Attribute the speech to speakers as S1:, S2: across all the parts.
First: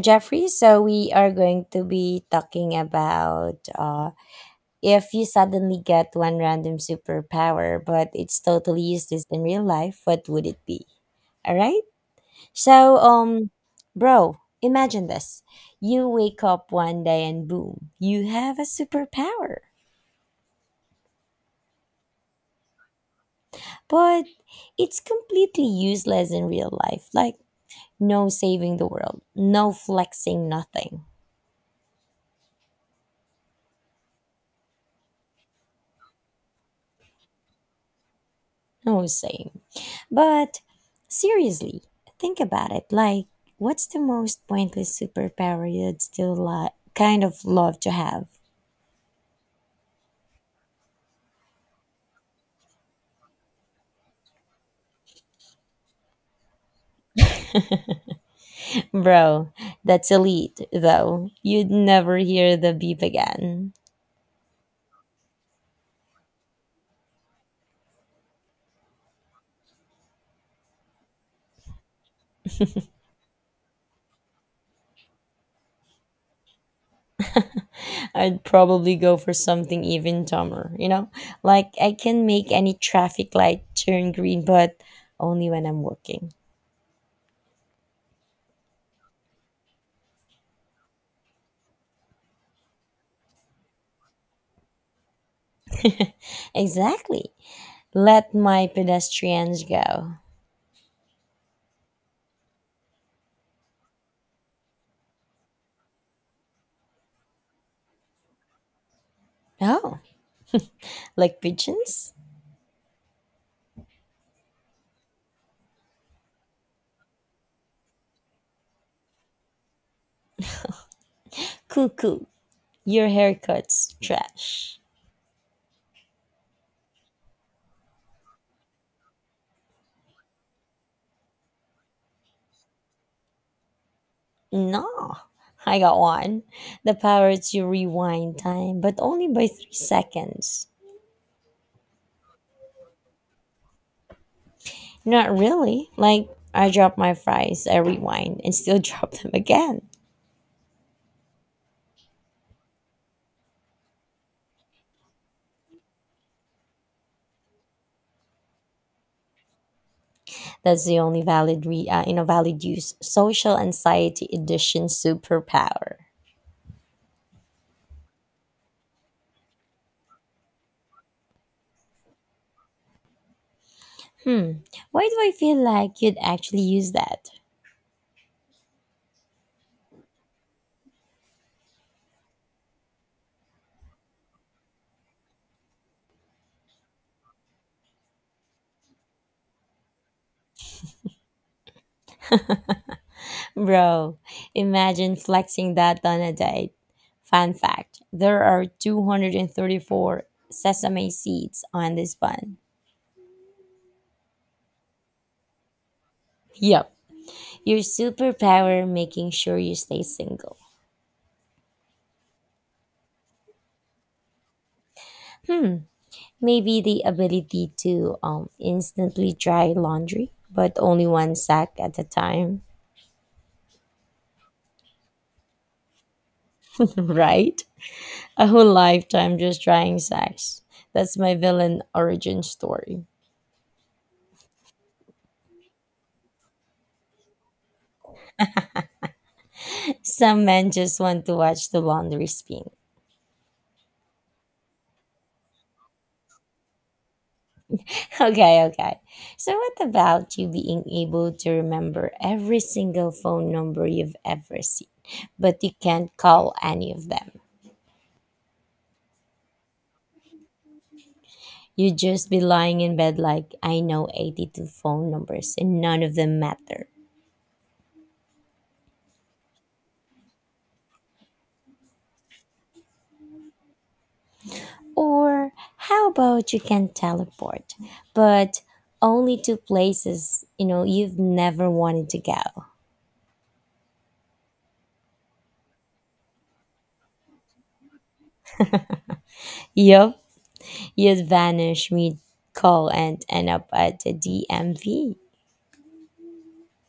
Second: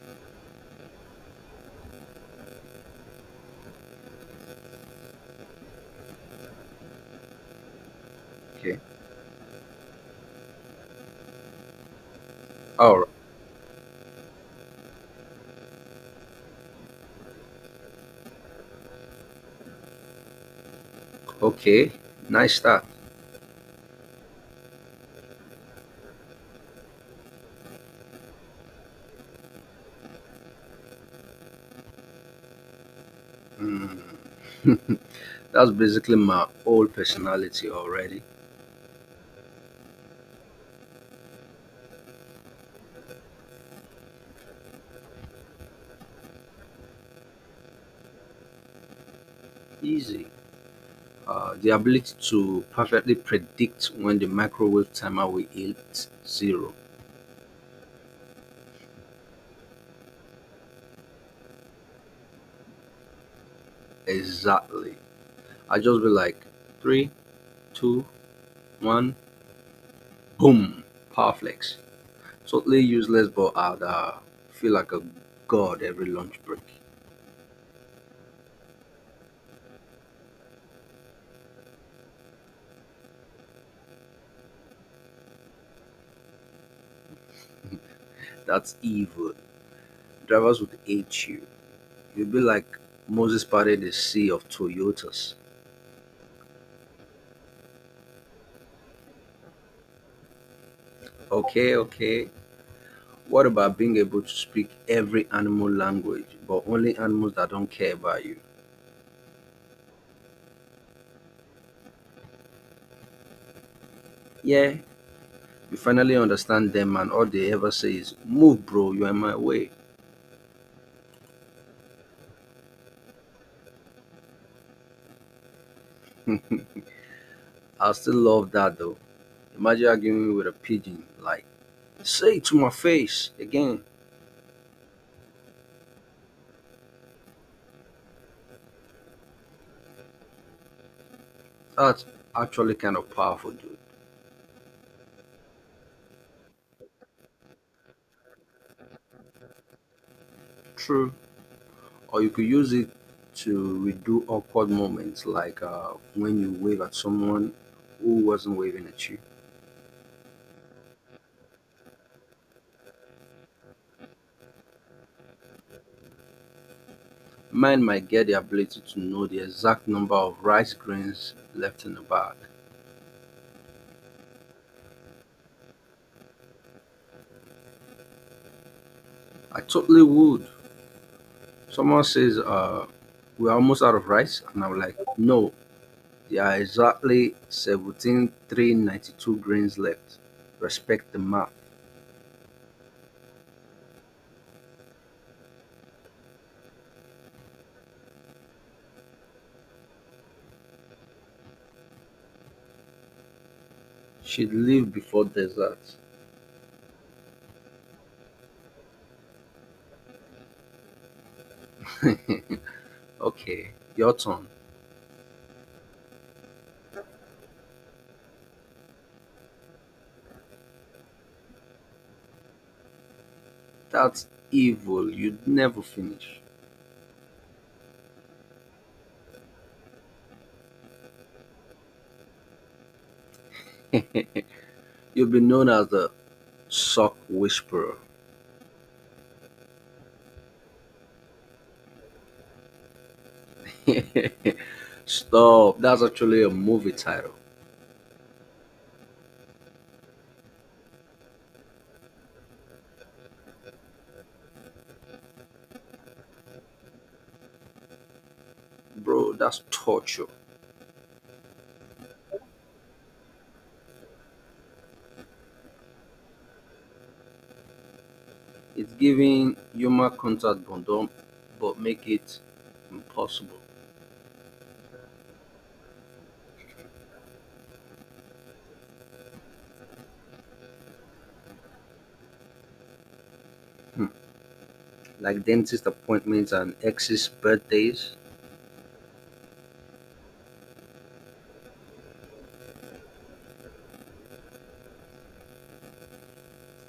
S1: Jeffrey. So we are going to be talking about if you suddenly get one random superpower, but it's
S2: Okay.
S1: totally useless in real life, what would it be? All right.
S2: All
S1: So,
S2: right.
S1: um, bro, imagine this: you wake up one day and boom, you have a superpower,
S2: Okay. Nice start.
S1: but it's completely useless in real life. Like no saving the world, no flexing, nothing,
S2: Mm. That's basically my whole personality already.
S1: no saying. But seriously, think about it. Like, what's the most pointless superpower you'd still like, kind of love to have?
S2: Easy. The ability to perfectly predict when the microwave timer will hit zero.
S1: Bro, that's elite, though. You'd never hear the beep again.
S2: Exactly. I just be like three, two, one, boom. Power flex. Totally useless, but I'd feel like a god every lunch break.
S1: I'd probably go for something even dumber, you know? Like, I can make any traffic light turn green, but only when I'm working.
S2: That's evil. Drivers would hate you. You'll be like Moses parted the sea of Toyotas.
S1: Exactly. Let my pedestrians go.
S2: Okay, okay. What about being able to speak every animal language, but only animals that don't care about you?
S1: Oh, like pigeons?
S2: Yeah, you finally understand them, and all they ever say is, "Move, bro, you're in my way."
S1: Cuckoo. Your haircut's trash.
S2: I still love that though. Imagine arguing with a pigeon, like, "Say it to my face again."
S1: No, I got one. The power to rewind time, but only by 3 seconds.
S2: That's actually kind of powerful, dude.
S1: Not really. Like, I drop my fries, I rewind, and still drop them again.
S2: True. Or you could use it to redo awkward moments like when you wave at someone who wasn't waving at you.
S1: That's the only valid, valid use. Social anxiety edition superpower.
S2: Mine might get the ability to know the exact number of rice grains left in the bag.
S1: Hmm. Why do I feel like you'd actually use that?
S2: I totally would. Someone says, "We're almost out of rice." And I'm like, "No, there are exactly 17,392 grains left. Respect the math."
S1: Bro, imagine flexing that on a date. Fun fact there are 234 sesame seeds on this bun.
S2: She'd leave before dessert.
S1: Yep. Your superpower making sure you stay single.
S2: Okay, your turn.
S1: Maybe the ability to instantly dry laundry, but only one sack at a time.
S2: That's evil. You'd never finish.
S1: Right? A whole lifetime just drying sacks. That's my villain origin story.
S2: You've been known as the sock whisperer.
S1: Some men just want to watch the laundry spin.
S2: Stop. That's actually a movie title.
S1: Okay, okay. So, what about you being able to remember every single phone number you've ever seen, but you can't call any of them?
S2: Bro, that's torture.
S1: You'd just be lying in bed like, I know 82 phone numbers and none of them matter.
S2: It's giving human contact bondom, but make it impossible.
S1: Or, how about you can teleport, but only to places you know you've never wanted to go?
S2: Hmm. Like dentist appointments and exes' birthdays.
S1: Yup, you'd vanish mid call and end up at the DMV.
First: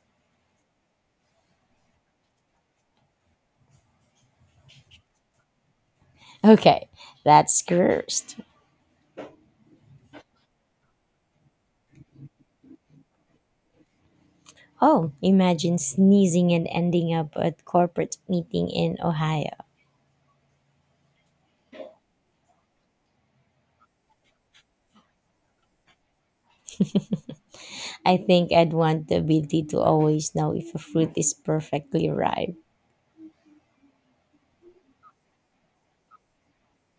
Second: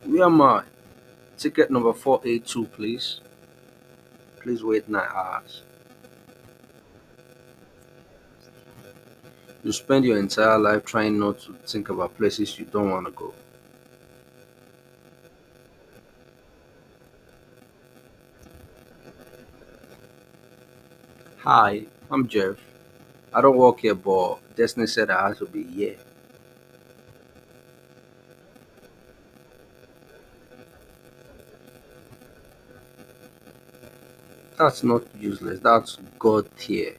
S2: Where am I? Ticket number 482, please. Please wait 9 hours.
S1: Okay, that's cursed.
S2: You spend your entire life trying not to think about places you don't want to go.
S1: Oh, imagine sneezing and ending up at corporate meeting in Ohio.
S2: Hi, I'm Jeff. I don't work here, but Destiny said I had to be here.
S1: I think I'd want the ability to always know if a fruit is perfectly ripe.
S2: That's not useless, that's God tier.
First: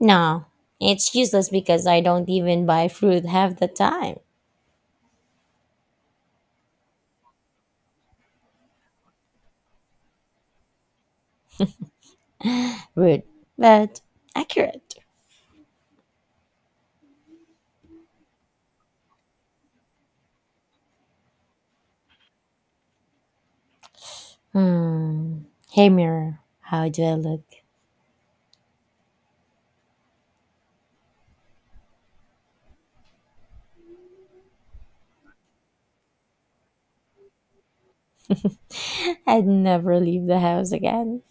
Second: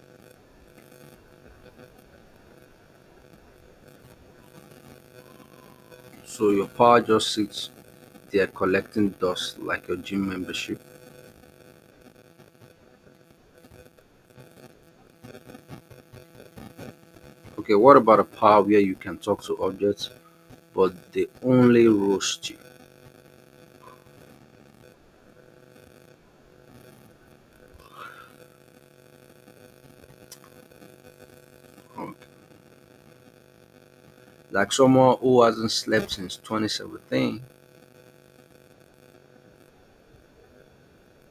S1: No, it's useless because I don't even buy fruit half the time.
S2: So your power just sits there collecting dust like your gym membership.
S1: Rude, but accurate.
S2: Okay, what about a power where you can talk to objects but they only roast you?
S1: Hmm. Hey mirror, how do I look?
S2: Um, Like someone who hasn't slept since 2017,
S1: I'd never leave the house again.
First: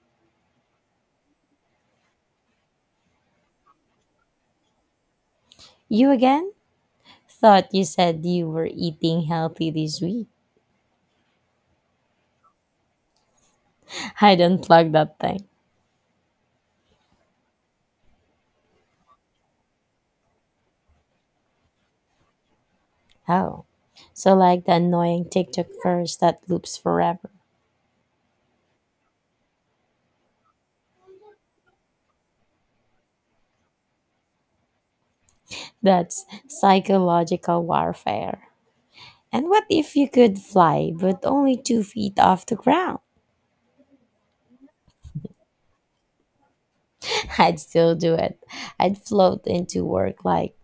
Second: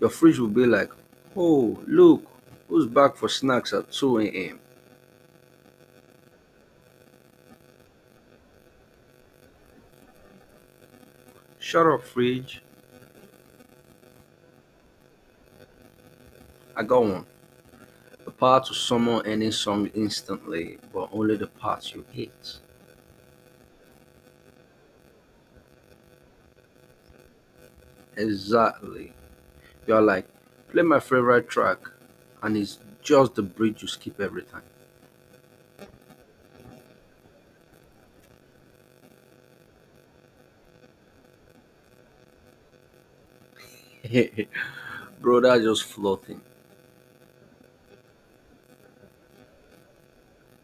S2: your fridge will be like, "Oh, look, who's back for snacks at 2 a.m.?"
S1: You again? Thought you said you were eating healthy this week.
S2: Shut up, fridge.
S1: I'd unplug that thing.
S2: I got one. The power to summon any song instantly, but only the parts you hate.
S1: Oh, so like the annoying TikTok curse that loops forever.
S2: Exactly. You're like, "Play my favorite track," and it's just the bridge you skip every time.
S1: That's psychological warfare. And what if you could fly, but only 2 feet off the ground?
S2: Bro, that's just floating
S1: I'd still do it. I'd float into work like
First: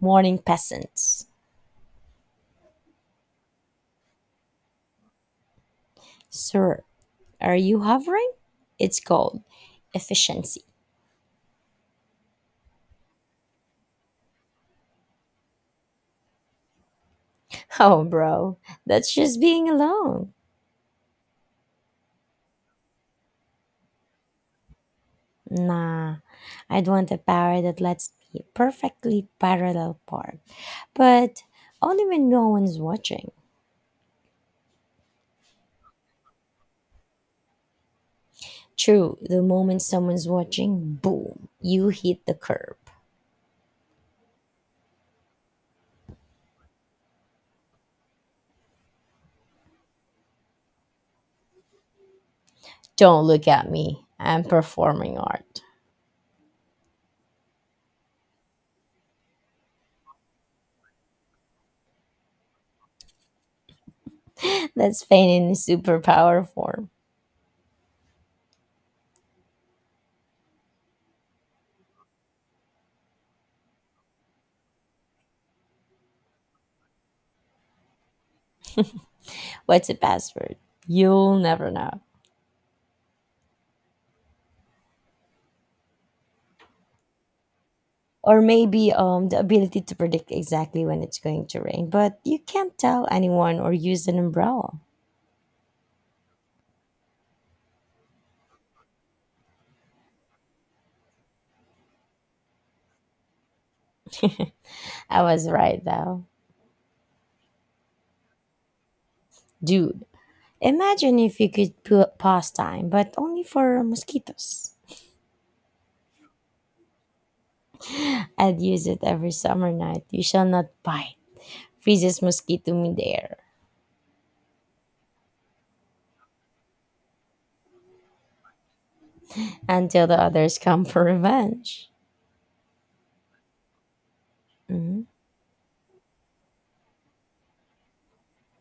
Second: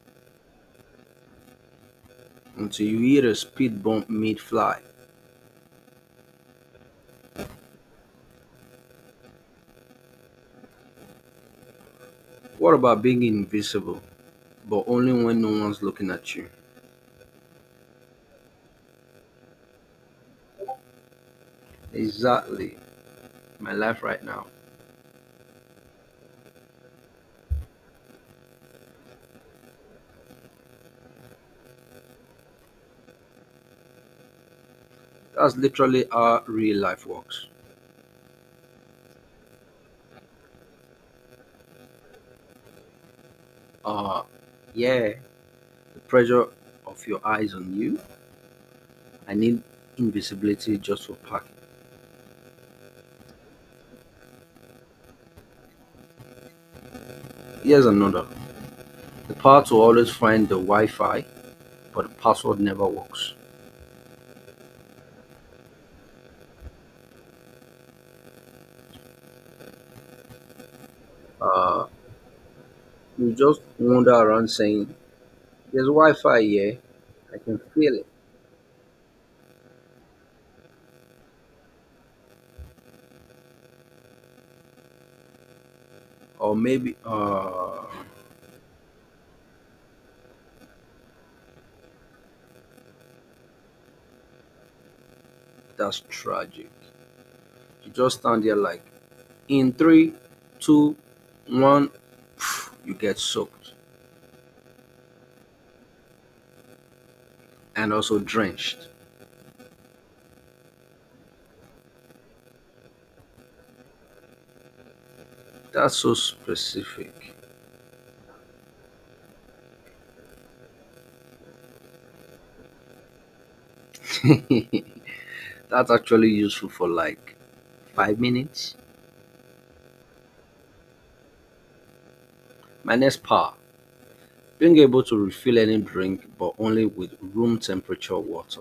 S1: morning peasants.
S2: until you hear a speed bump mid fly.
S1: Sir, are you hovering? It's called efficiency.
S2: What about being invisible, but only when no one's looking at you?
S1: Oh, bro, that's just being alone.
S2: Exactly, my life right now.
S1: Nah, I'd want a power that lets me perfectly parallel park, but only when no one's watching.
S2: That's literally how real life works.
S1: True, the moment someone's watching, boom, you hit the curb.
S2: Uh, yeah, the pressure of your eyes on you. I need invisibility just for parking.
S1: Don't look at me, I'm performing art.
S2: Here's another the power to always find the Wi Fi, but the password never works.
S1: That's pain in superpower form.
S2: Uh, you just wander around saying, "There's Wi Fi here, I can feel it."
S1: What's a password? You'll never know.
S2: Or maybe,
S1: Or maybe the ability to predict exactly when it's going to rain, but you can't tell anyone or use an umbrella.
S2: that's tragic. You just stand there like, "In three, two, one, you get soaked
S1: I was right though.
S2: and also drenched."
S1: Dude, imagine if you could put pastime, but only for mosquitoes.
S2: That's so specific.
S1: I'd use it every summer night. You shall not bite. Freezes mosquito midair
S2: That's actually useful for like 5 minutes.
S1: until the others come for revenge.
S2: My next power being able to refill any drink but only with room temperature water.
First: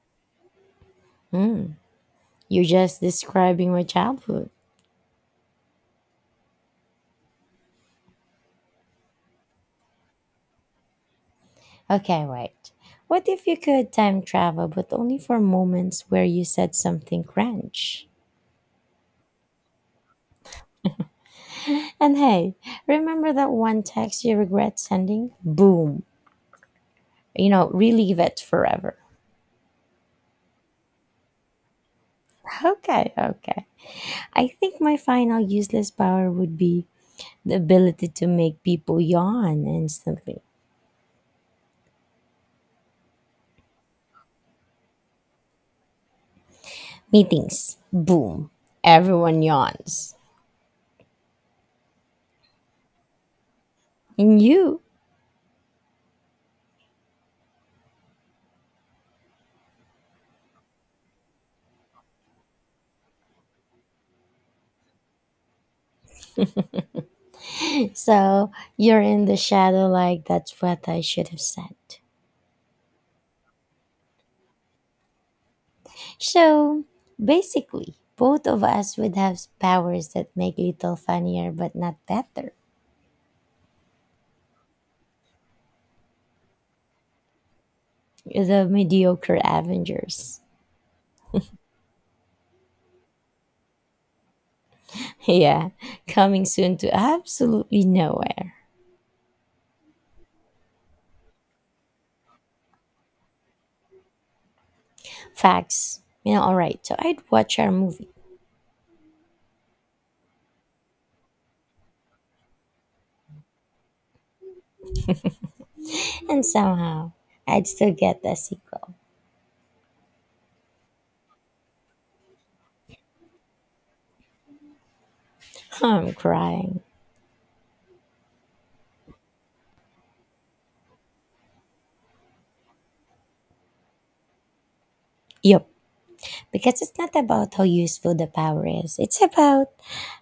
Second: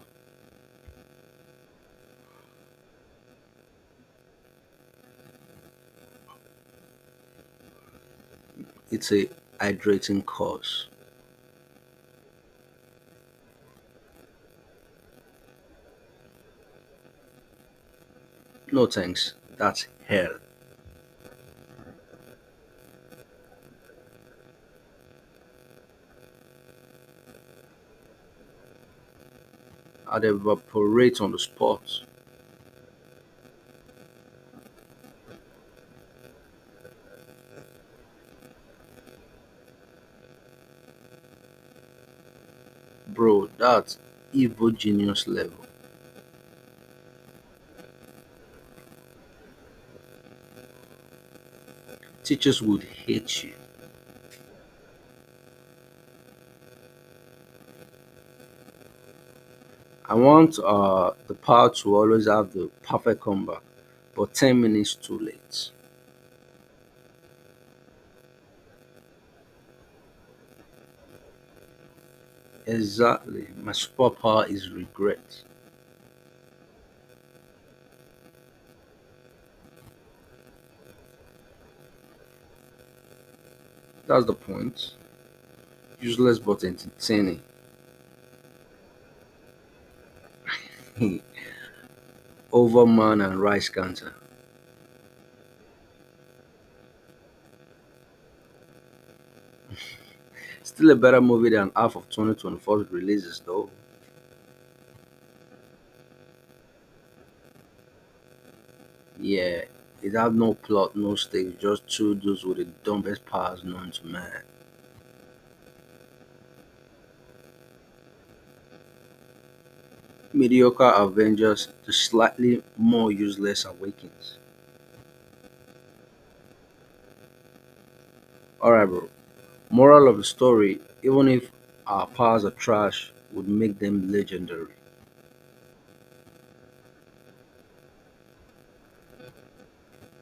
S1: You're just describing my childhood.
S2: It's a hydrating cause.
S1: Okay, wait. What if you could time travel, but only for moments where you said something cringe?
S2: No thanks. That's hell.
S1: And hey, remember that one text you regret sending? Boom. Relive it forever.
S2: I'd evaporate on the spot.
S1: Okay, okay. I think my final useless power would be the ability to make people yawn instantly.
S2: Bro, that's evil genius level.
S1: Meetings, boom, everyone yawns.
S2: Teachers would hate you.
S1: And you.
S2: I want the power to always have the perfect comeback, but 10 minutes too late.
S1: So you're in the shadow like that's what I should have said.
S2: Exactly. My superpower is regret.
S1: So basically, both of us would have powers that make little funnier but not better.
S2: That's the point. Useless but entertaining.
S1: The mediocre Avengers.
S2: Overman and Rice Cancer.
S1: Yeah, coming soon to absolutely nowhere.
S2: Still a better movie than half of 2024's releases, though.
S1: Facts. You know, alright, so I'd watch our movie,
S2: Yeah, it had no plot, no stakes, just two dudes with the dumbest powers known to man.
S1: and somehow I'd still get a sequel.
S2: Mediocre Avengers, the slightly more useless Awakens.
S1: I'm crying.
S2: Alright, bro. Moral of the story even if our powers are trash, would make them legendary.
S1: Yup, because it's not about how useful the power is, it's about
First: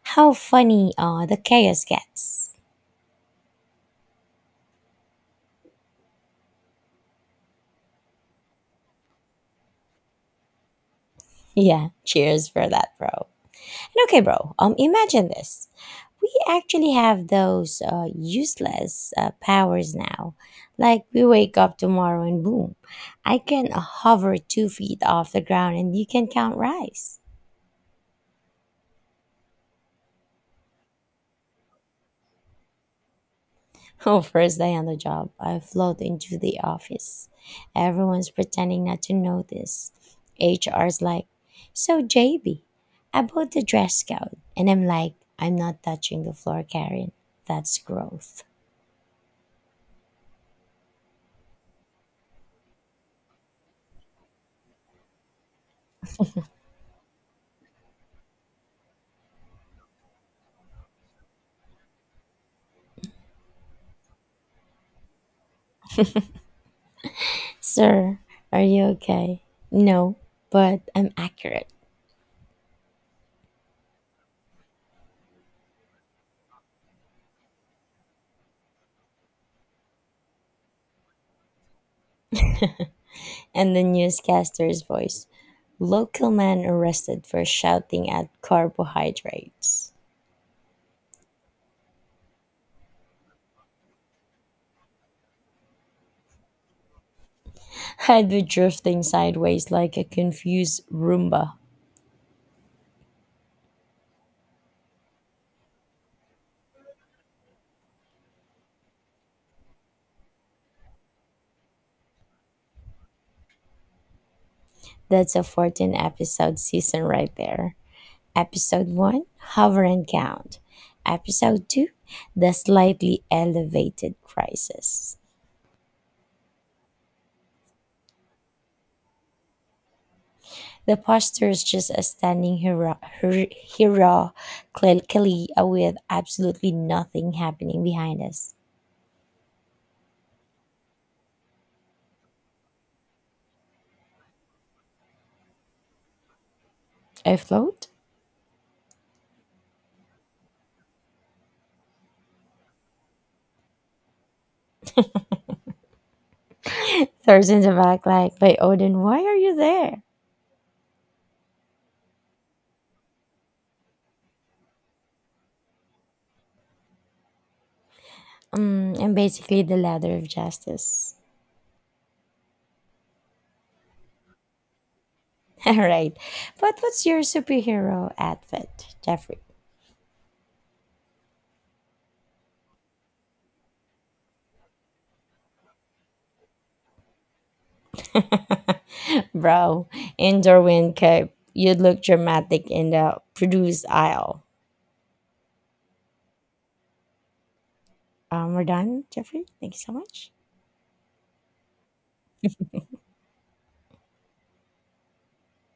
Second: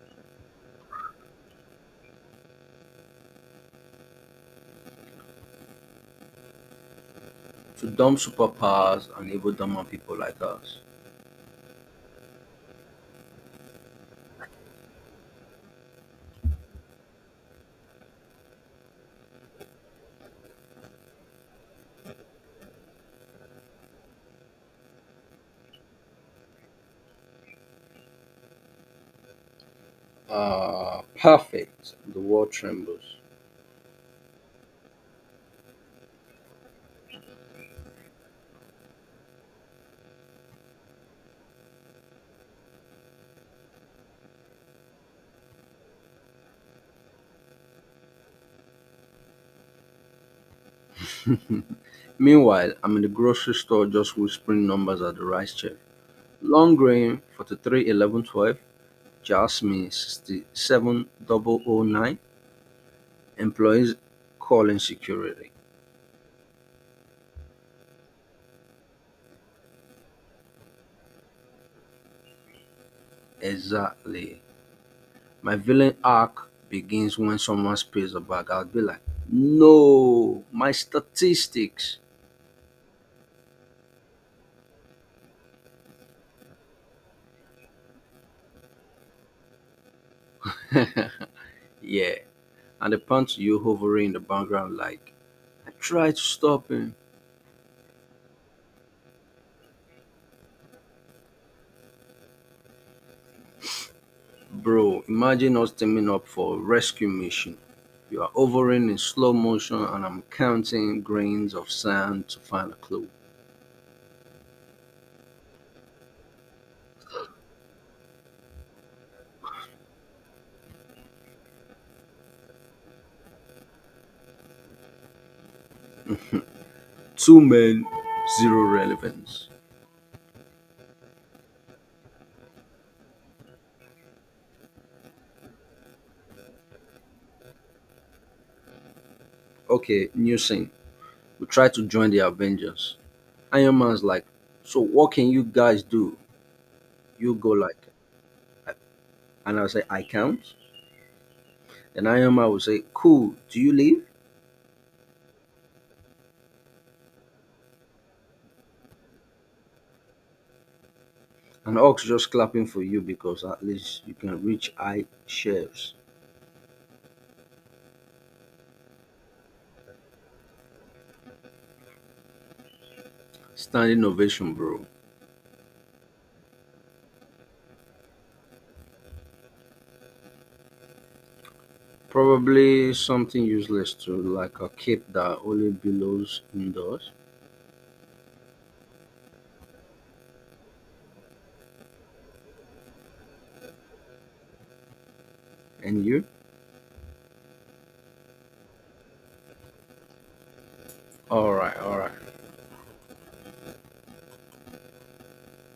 S1: how funny the chaos gets.
S2: To dumb superpowers and evil dumb people like us.
S1: Yeah, cheers for that, bro. And okay, bro, imagine this. We actually have those useless powers now. Like, we wake up tomorrow and boom, I can hover 2 feet off the ground and you can count rice.
S2: Ah, perfect. The world trembles.
S1: Oh, first day on the job, I float into the office. Everyone's pretending not to notice. HR's like, So, JB, about the dress code. And I'm like, I'm not touching the floor, Karen. That's growth.
S2: Meanwhile, I'm in the grocery store just whispering numbers at the rice check. Long grain, 43, 11, 12. Jasmine 67 009 employees calling security.
S1: Sir, are you okay? No, but I'm accurate.
S2: Exactly. My villain arc begins when someone spills a bag. I'll be like, "No, my statistics."
S1: And the newscaster's voice local man arrested for shouting at carbohydrates.
S2: Yeah. And the punch you hovering in the background like, "I tried to stop him."
S1: I'd be drifting sideways like a confused Roomba.
S2: Bro, imagine us teaming up for a rescue mission. You are hovering in slow motion and I'm counting grains of sand to find a clue.
S1: That's a 14 episode season right there. Episode 1, Hover and Count. Episode 2, The Slightly Elevated Crisis.
S2: Two men, zero relevance.
S1: The poster is just a standing hero clearly with absolutely nothing happening behind us.
S2: Okay, new scene. We try to join the Avengers. Iron Man's like, "So what can you guys do?" You
S1: I
S2: go like,
S1: float.
S2: and I'll say, "I can't." Then Iron Man will say, "Cool, do you leave?"
S1: Thirds in the back, like, by Odin, why are you there?
S2: And Ox just clapping for you because at least you can reach high shelves.
S1: Mm, I'm basically the ladder of justice.
S2: Standing ovation, bro.
S1: All right. But what's your superhero outfit, Jeffrey?
S2: Probably something useless to like a cape that only billows indoors.
S1: Bro, in Darwin Cape, you'd look dramatic in the produce aisle.
S2: And you?
S1: We're done, Jeffrey. Thank you so much.
S2: Alright, alright,